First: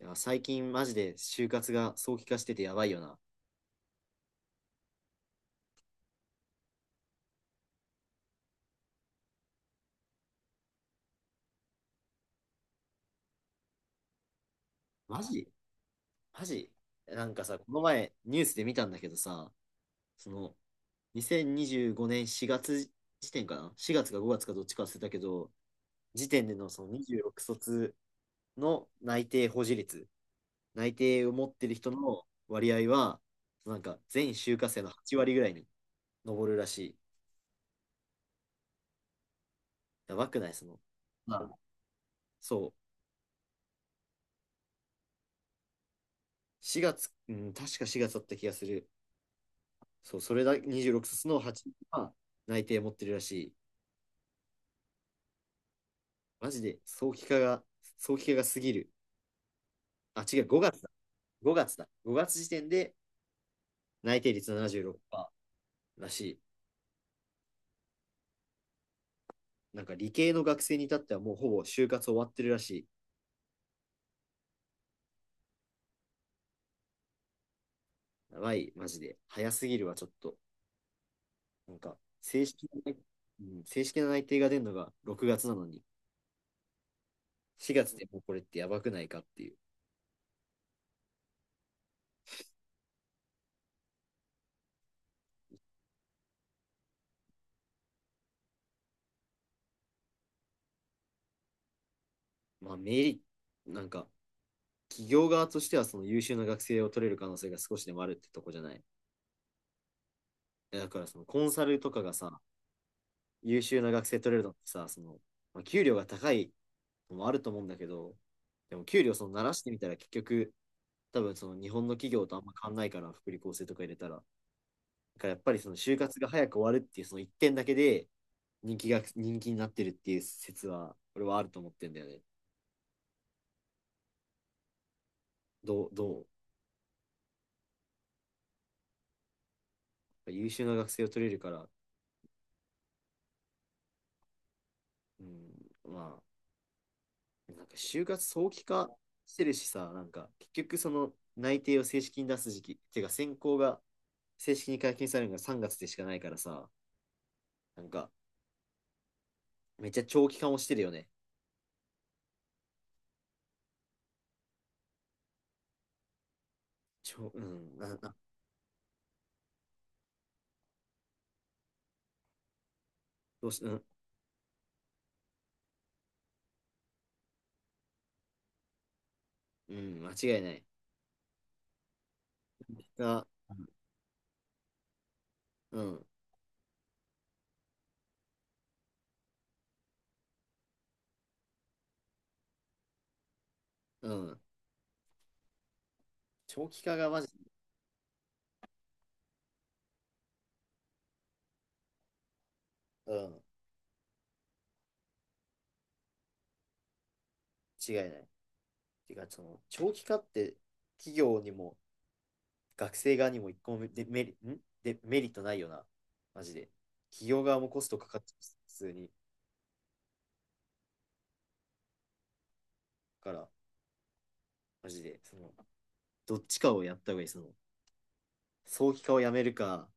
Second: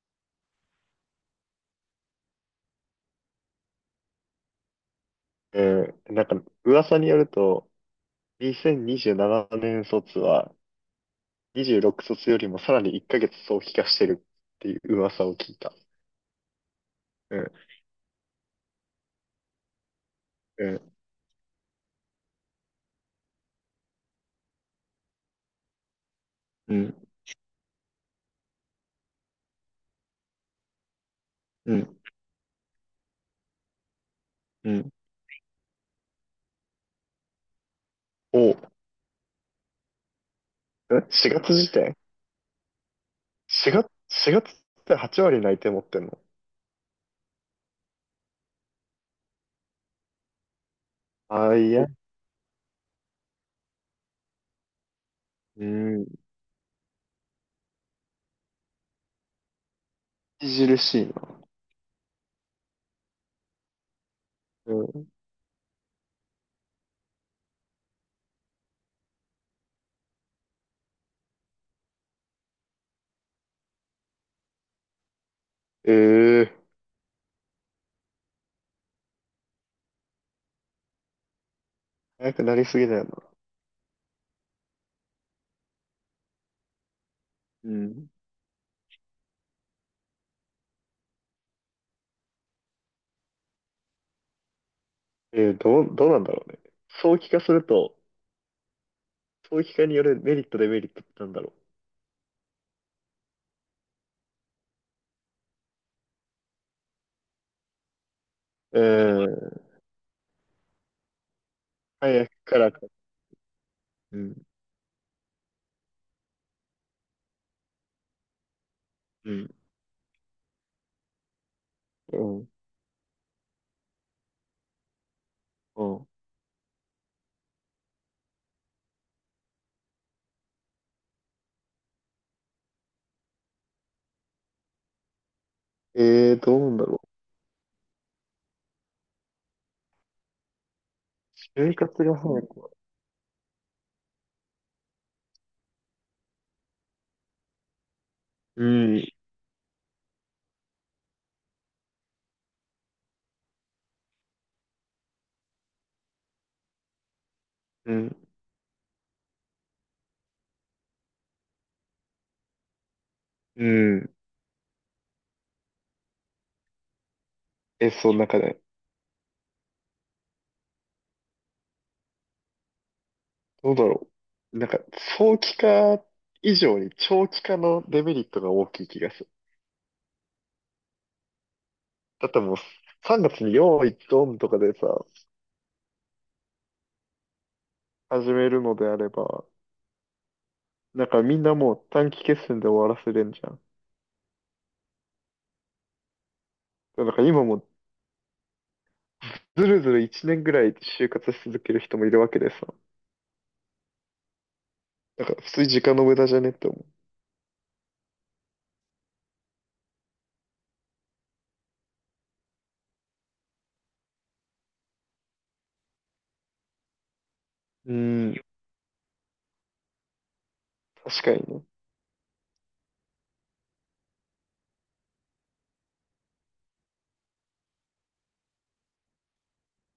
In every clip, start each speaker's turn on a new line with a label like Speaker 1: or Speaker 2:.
Speaker 1: いや、最近マジで就活が早期化しててやばいよな。
Speaker 2: うん、なんか、噂によると、2027年卒は、26卒よりもさらに1ヶ月早期化してるっていう
Speaker 1: マ
Speaker 2: 噂を
Speaker 1: ジ。
Speaker 2: 聞いた。
Speaker 1: マジ。なん
Speaker 2: う
Speaker 1: か
Speaker 2: ん、
Speaker 1: さ、この前ニュースで見たんだけどさ、その
Speaker 2: うん、
Speaker 1: 2025年4月時点かな？ 4 月か5月かどっちか忘れたけど、時点での
Speaker 2: う
Speaker 1: その
Speaker 2: ん、
Speaker 1: 26卒の内定保持率、内定を持って
Speaker 2: う
Speaker 1: る人
Speaker 2: ん、
Speaker 1: の割合は、なんか全就
Speaker 2: う
Speaker 1: 活生の
Speaker 2: ん。
Speaker 1: 8割ぐらいに上るらしい。
Speaker 2: お。
Speaker 1: やばくないその。
Speaker 2: え ?4
Speaker 1: ま
Speaker 2: 月
Speaker 1: あ、
Speaker 2: 時点
Speaker 1: そう。
Speaker 2: ?4 月、4月って8割内定持ってんの？
Speaker 1: 4月、うん、確か4月だった気がする。そう、それだ、26卒の
Speaker 2: あ、
Speaker 1: 8
Speaker 2: いや、
Speaker 1: は内定持ってるらしい。
Speaker 2: うん、
Speaker 1: マジで、早期化が過ぎる。あ、違う、5
Speaker 2: 著
Speaker 1: 月だ。
Speaker 2: しいな。
Speaker 1: 5月だ。5月時点で内定率
Speaker 2: うん。
Speaker 1: 76%らしい。なんか理系の学生に至ってはもうほぼ就活終わってるらしい。
Speaker 2: ええ、
Speaker 1: やばい、マジで。早すぎるわ、ちょっと。なんか、
Speaker 2: 早く
Speaker 1: 正
Speaker 2: なり
Speaker 1: 式
Speaker 2: すぎ
Speaker 1: な、
Speaker 2: だよな。
Speaker 1: うん、正式な内定が出るのが6月なのに、
Speaker 2: う
Speaker 1: 4月で
Speaker 2: ん。
Speaker 1: もうこれってやばくないかっていう。
Speaker 2: どうなんだろうね。早期化すると、早期化によるメリット、デメリットってなんだろ
Speaker 1: まあ、メリット、なんか、企業側としてはその優秀な学生を取れる可能性が少しでもあるってとこじゃな
Speaker 2: う。
Speaker 1: い。
Speaker 2: うん。
Speaker 1: やだからそのコンサルとかが
Speaker 2: 早
Speaker 1: さ、
Speaker 2: くから。
Speaker 1: 優秀な学
Speaker 2: う
Speaker 1: 生取れる
Speaker 2: ん、
Speaker 1: のってさ、その、まあ、給料が高いのもあると思うんだけど、でも給料そ
Speaker 2: う
Speaker 1: の慣ら
Speaker 2: ん、
Speaker 1: してみたら結局、多分その日本の企
Speaker 2: う
Speaker 1: 業とあん
Speaker 2: ん、
Speaker 1: ま変わんないから、福利厚生とか入れたら。だからやっぱりその
Speaker 2: う
Speaker 1: 就
Speaker 2: ん。
Speaker 1: 活が早く終わるっていうその一点だけで人気になってるっていう説は、俺はあると思ってんだよね。どう、ど
Speaker 2: どうなんだろ
Speaker 1: う優秀な学生を取れるか
Speaker 2: う。
Speaker 1: ら、
Speaker 2: 就活がさ、なんか、
Speaker 1: うん、まあ、なんか就活早期
Speaker 2: う
Speaker 1: 化
Speaker 2: ん、
Speaker 1: してるしさ、なんか結局その内定を正式に出す時期、てか選考が正式に解禁されるのが3月でしかないからさ、なん
Speaker 2: う
Speaker 1: か
Speaker 2: ん、
Speaker 1: めっちゃ長期化もしてるよね。
Speaker 2: うん。
Speaker 1: うん、
Speaker 2: え、
Speaker 1: な、
Speaker 2: そ
Speaker 1: な、
Speaker 2: う、なんかね、
Speaker 1: どうし、う
Speaker 2: どう
Speaker 1: ん、
Speaker 2: だろう。なんか、早期化以上に長期化のデメリットが大きい気がする。
Speaker 1: うん、間違いない。
Speaker 2: だってもう、3
Speaker 1: が、
Speaker 2: 月に用意ドンとかでさ、
Speaker 1: うん、
Speaker 2: 始めるのであれば、なんかみんなもう短期決戦で終わらせれんじゃん。
Speaker 1: うん。長期化
Speaker 2: な
Speaker 1: が
Speaker 2: ん
Speaker 1: マ
Speaker 2: か
Speaker 1: ジ、
Speaker 2: 今もうずるずる1年ぐらい就活し続ける人もいるわけでさ、
Speaker 1: うん、
Speaker 2: なんか普通に時間の無駄じゃねって思
Speaker 1: 違いない。てか、その長期化って企業にも学生側にも一個もデメリ、んでメリットないよな。マジで。企業側もコス
Speaker 2: う。う
Speaker 1: トかかっち
Speaker 2: ん、
Speaker 1: ゃう、普通に。
Speaker 2: 確かにね。
Speaker 1: から、マジで、その、どっちかをやった方がいい。その、早期化をやめるか、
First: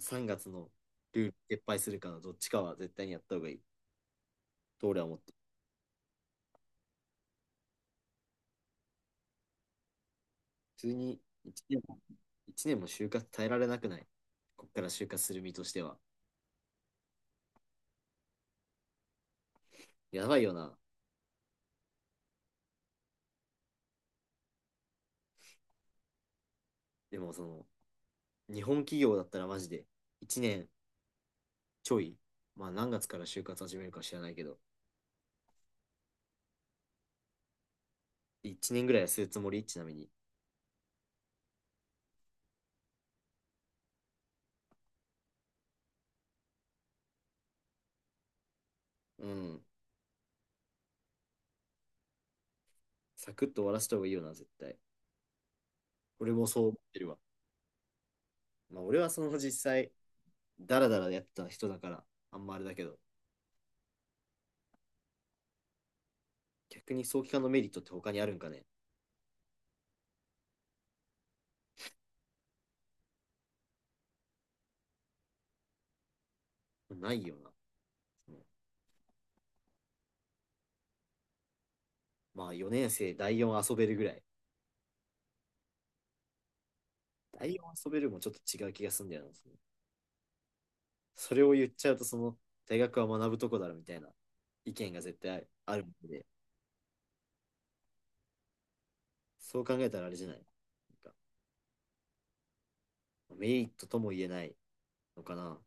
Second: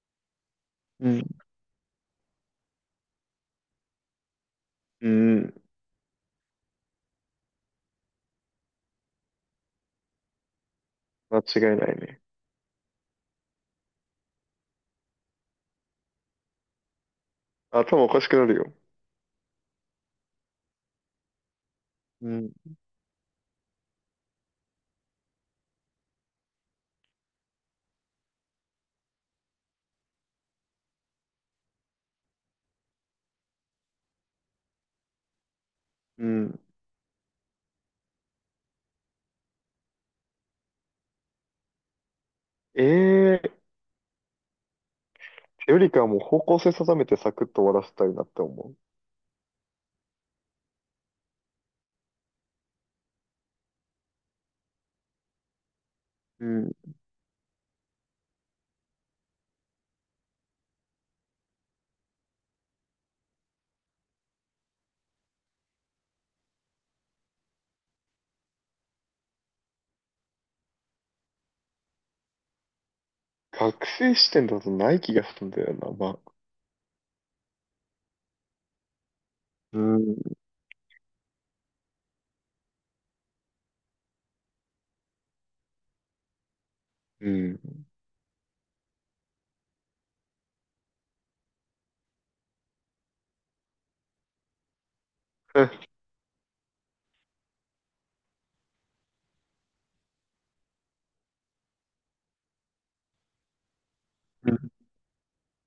Speaker 1: 3月の
Speaker 2: うん。
Speaker 1: ルール撤廃するかのどっちかは絶対にやった方がいい。と俺は
Speaker 2: う
Speaker 1: 思ってる。
Speaker 2: ん。
Speaker 1: 普通に
Speaker 2: 間
Speaker 1: 1
Speaker 2: 違い
Speaker 1: 年
Speaker 2: ない
Speaker 1: も、
Speaker 2: ね。
Speaker 1: 一年も就活耐えられなくない。こっから就活する身としては。
Speaker 2: 頭おかしくなるよ。
Speaker 1: やばいよな。
Speaker 2: うん。
Speaker 1: でもその、日本企業だったらマジで1年ちょい。まあ何月から就活始めるか知らないけど、
Speaker 2: うん。
Speaker 1: 1年ぐらいはするつもりちなみに。
Speaker 2: ええー、よりかはもう方向性定めてサクッと終わらせたいなって思
Speaker 1: うん。サクッと終わらせた方がいいよな、絶対。俺も
Speaker 2: う。う
Speaker 1: そう思っ
Speaker 2: ん。
Speaker 1: てるわ。まあ俺はその実際、ダラダラやってた人だから、あんまあれだけど、逆に早期化のメリットって他にあるんかね
Speaker 2: 学生視点だとない気がするんだよな、まあ。
Speaker 1: ないよな。
Speaker 2: うん。
Speaker 1: まあ4年生第4遊べるぐらい。
Speaker 2: う
Speaker 1: 第4遊
Speaker 2: ん。
Speaker 1: べるもちょっと違う気がするんだよな。それを言っちゃうと、その大学は学ぶとこだろみたいな意見が絶対あるので、そう考えたらあれじゃない。なんかメリットとも言えな
Speaker 2: う
Speaker 1: い
Speaker 2: ん。
Speaker 1: のかな。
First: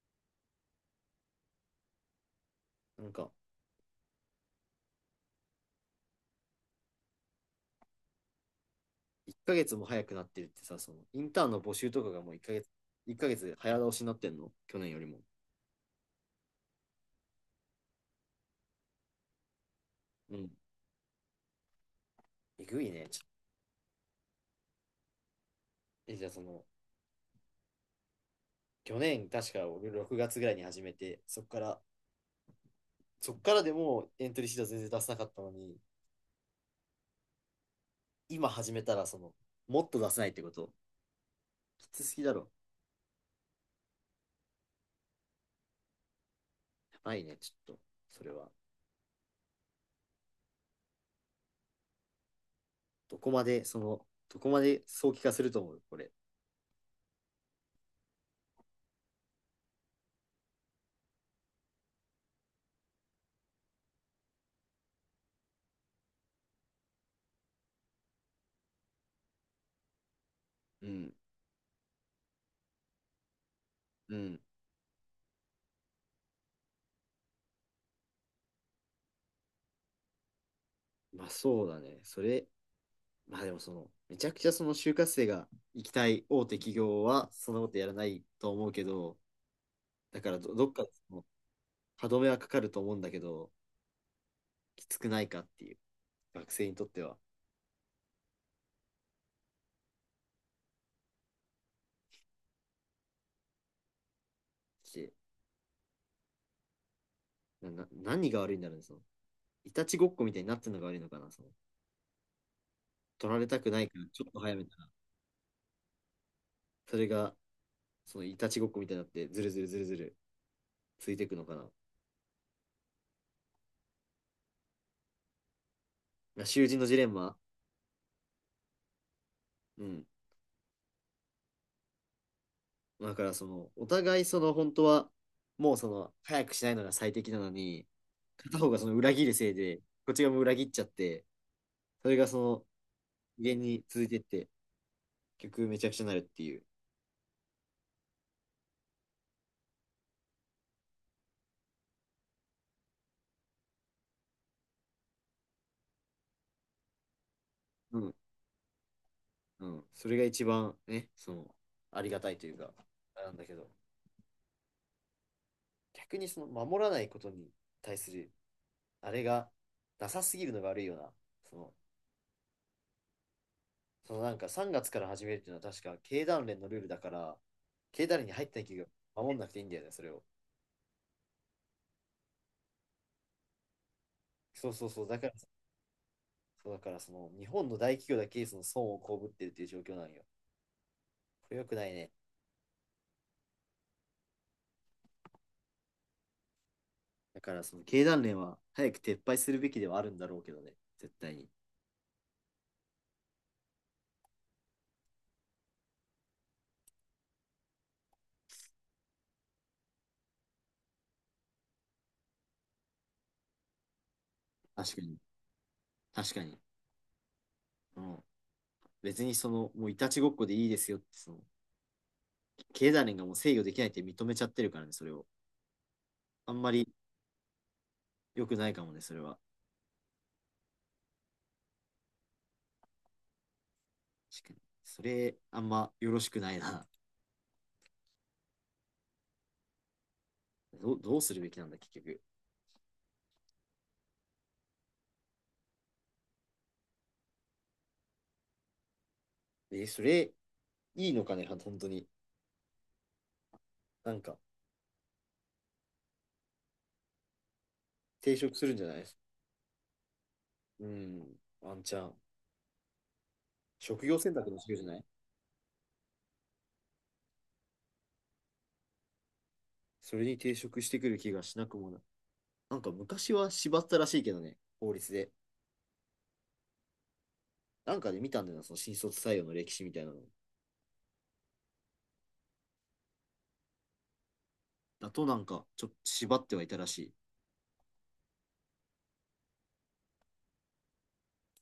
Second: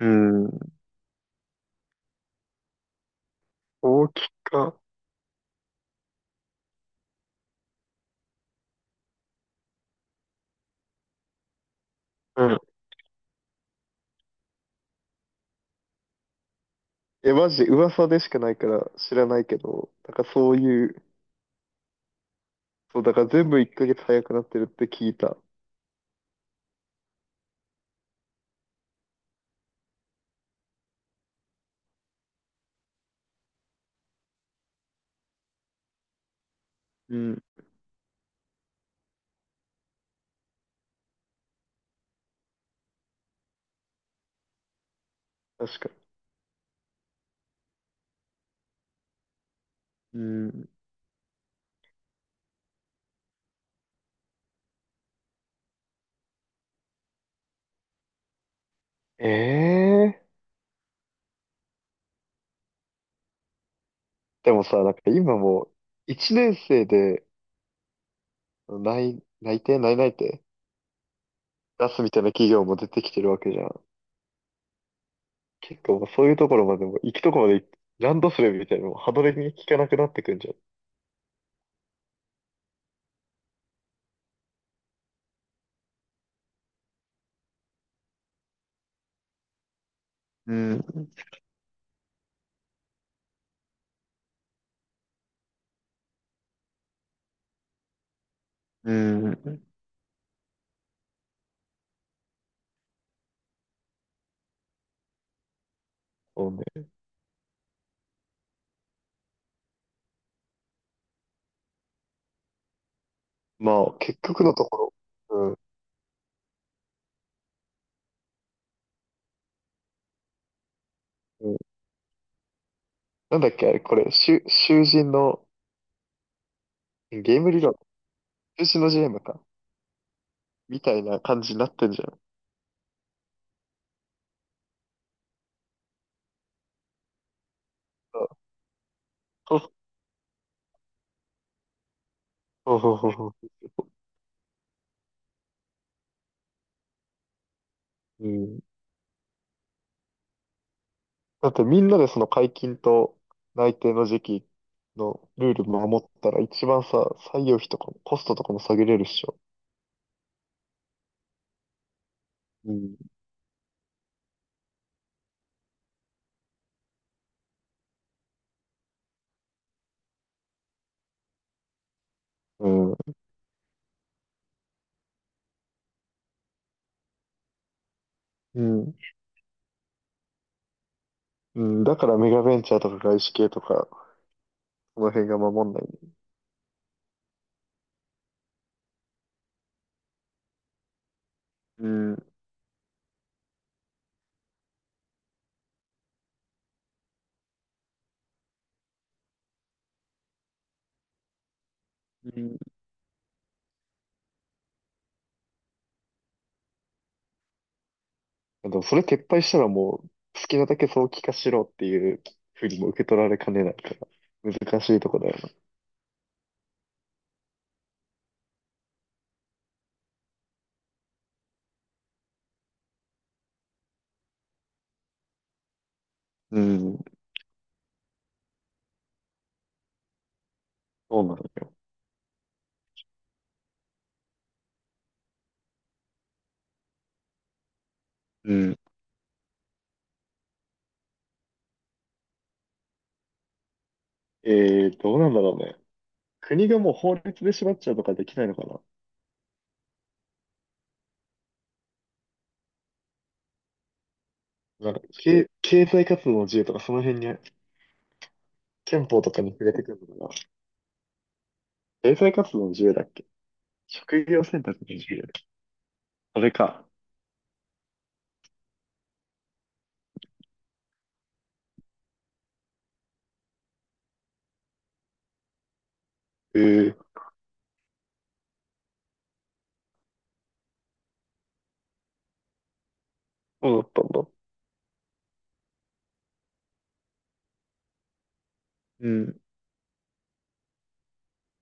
Speaker 2: うん、
Speaker 1: なんか
Speaker 2: 大きか。
Speaker 1: 1ヶ月も早くなってるってさ、そのインターンの募集とかがもう1
Speaker 2: うん。
Speaker 1: ヶ月、1ヶ月早倒しになってんの去年よりも。
Speaker 2: え、マジで噂でしかないから知らないけど、だから
Speaker 1: うん。
Speaker 2: そういう、
Speaker 1: えぐい
Speaker 2: そう、
Speaker 1: ね。
Speaker 2: だから全部1ヶ月早くなってるって聞いた。
Speaker 1: え、じゃあその、去年、確か僕6月ぐらいに始めて、そっからでもエントリーシート全然出せなかったのに、
Speaker 2: うん。
Speaker 1: 今始めたら、その、もっと出せないってこと、きつすぎだろ。
Speaker 2: 確か
Speaker 1: やばいね、ちょっと、それは。
Speaker 2: に。うん。
Speaker 1: どこまで早期化すると思う、これ。
Speaker 2: ええ、でもさ、なんか今もう、一年生で内内定
Speaker 1: うん、
Speaker 2: 出すみたいな企業も出てきてるわけじゃん。
Speaker 1: うん。
Speaker 2: 結構もうそういうところまでも、行くところまで行っ、ランドセルみたいなのも歯止めに効かなくなってくんじゃん。
Speaker 1: まあそうだね。それ、まあでもその、めちゃくちゃその就活生が行きたい大手企業は、そんなことやらないと思うけど、だから
Speaker 2: う
Speaker 1: ど、どっ
Speaker 2: ん、
Speaker 1: かでその歯止めはかかると思うんだけど、きつくないかっていう、学生にとっては。
Speaker 2: うん。そうね。
Speaker 1: 何が悪いんだろうね、その。いたちごっこみたいになってるのが悪いのかな、その。取られたくな
Speaker 2: ま
Speaker 1: い
Speaker 2: あ、
Speaker 1: から、
Speaker 2: 結
Speaker 1: ちょっと
Speaker 2: 局
Speaker 1: 早
Speaker 2: の
Speaker 1: め
Speaker 2: と
Speaker 1: たら、
Speaker 2: ころ、
Speaker 1: それが、そのいたちごっこみたいになって、ずるずるずるずるついていくの
Speaker 2: うん、
Speaker 1: か
Speaker 2: う
Speaker 1: な。
Speaker 2: ん。なんだっけ、あれ、これ、囚人の、
Speaker 1: まあ囚人のジレン
Speaker 2: ゲ
Speaker 1: マ。
Speaker 2: ーム理論、囚人のジレンマか。
Speaker 1: うん。
Speaker 2: みたいな感じになってんじゃん。
Speaker 1: だから、その、お互い、その、本当は、もう、その、早くしないのが最適なのに、片方がその裏切るせい
Speaker 2: そう
Speaker 1: で、こっちがもう裏切っちゃって、それがその、
Speaker 2: そうそう
Speaker 1: 無
Speaker 2: そ
Speaker 1: 限に続いてって、結局めちゃくちゃになるっていう。
Speaker 2: う。うん。だってみんなでその解禁と内定の時期のルール守ったら一番さ、採用費とかも
Speaker 1: うん。
Speaker 2: コストとかも下げれるっしょ。
Speaker 1: うん。それが一番ね、その、ありがたいというか、
Speaker 2: うん。
Speaker 1: あれなんだけど。逆にその守らないことに対するあれがなさすぎるのが悪いよな。その、
Speaker 2: うん。
Speaker 1: そのなんか3月から始めるっていうのは確か経団連のルールだから、経団連に入った
Speaker 2: う
Speaker 1: 企業
Speaker 2: ん。
Speaker 1: は守んなくていいんだよね、それを。
Speaker 2: うん。だからメガベンチャーとか外資系とか、
Speaker 1: そうそう
Speaker 2: こ
Speaker 1: そう、
Speaker 2: の
Speaker 1: だか
Speaker 2: 辺
Speaker 1: ら、
Speaker 2: が守んないね。
Speaker 1: そうだからその日本の大企業だけその損を被ってるっていう状況なんよ。これ良くな
Speaker 2: う
Speaker 1: いね。
Speaker 2: ん。
Speaker 1: だからその経団連は早く撤廃するべきではあるんだろうけどね、絶対に。
Speaker 2: うん。でもそれ撤廃したらもう、好きなだけ早期化しろっていうふうにも受け取られかねないから、難
Speaker 1: 確
Speaker 2: し
Speaker 1: か
Speaker 2: いと
Speaker 1: に。
Speaker 2: こだよ
Speaker 1: 確かに。うん。別にその、もういたちごっこでいいですよって、その、経団連がもう制御できないって認めちゃってるからね、それを。あ
Speaker 2: な。
Speaker 1: ん
Speaker 2: う
Speaker 1: まり
Speaker 2: ん。
Speaker 1: 良くないかもね、それは。
Speaker 2: そうなのよ。
Speaker 1: 確かに。それ、あんまよろしくないな。
Speaker 2: うん。
Speaker 1: どうするべきなんだ、結局。
Speaker 2: えどうなんだろうね。国がもう法律で縛っちゃうとかできないのかな。
Speaker 1: え、それ、いいのかね、本当に。なんか、
Speaker 2: なんか、経済活動の自由とかその辺に、
Speaker 1: 抵触するんじゃない？
Speaker 2: 憲法とかに触れてくるのかな。
Speaker 1: うん、ワンチャン。
Speaker 2: 経済活動の自由だっけ？
Speaker 1: 職業
Speaker 2: 職
Speaker 1: 選
Speaker 2: 業
Speaker 1: 択の
Speaker 2: 選
Speaker 1: 授
Speaker 2: 択
Speaker 1: 業
Speaker 2: の
Speaker 1: じゃない？
Speaker 2: 自由。それか。
Speaker 1: それに抵触してくる気がしなくもない。なんか、昔は縛ったらしいけどね、法律で。
Speaker 2: ええ、
Speaker 1: なんかで見たんだよな、その新卒採用の歴史みたいなの。
Speaker 2: そうだったんだ。
Speaker 1: だとなんか、ちょっと縛ってはいたらしい。
Speaker 2: うん。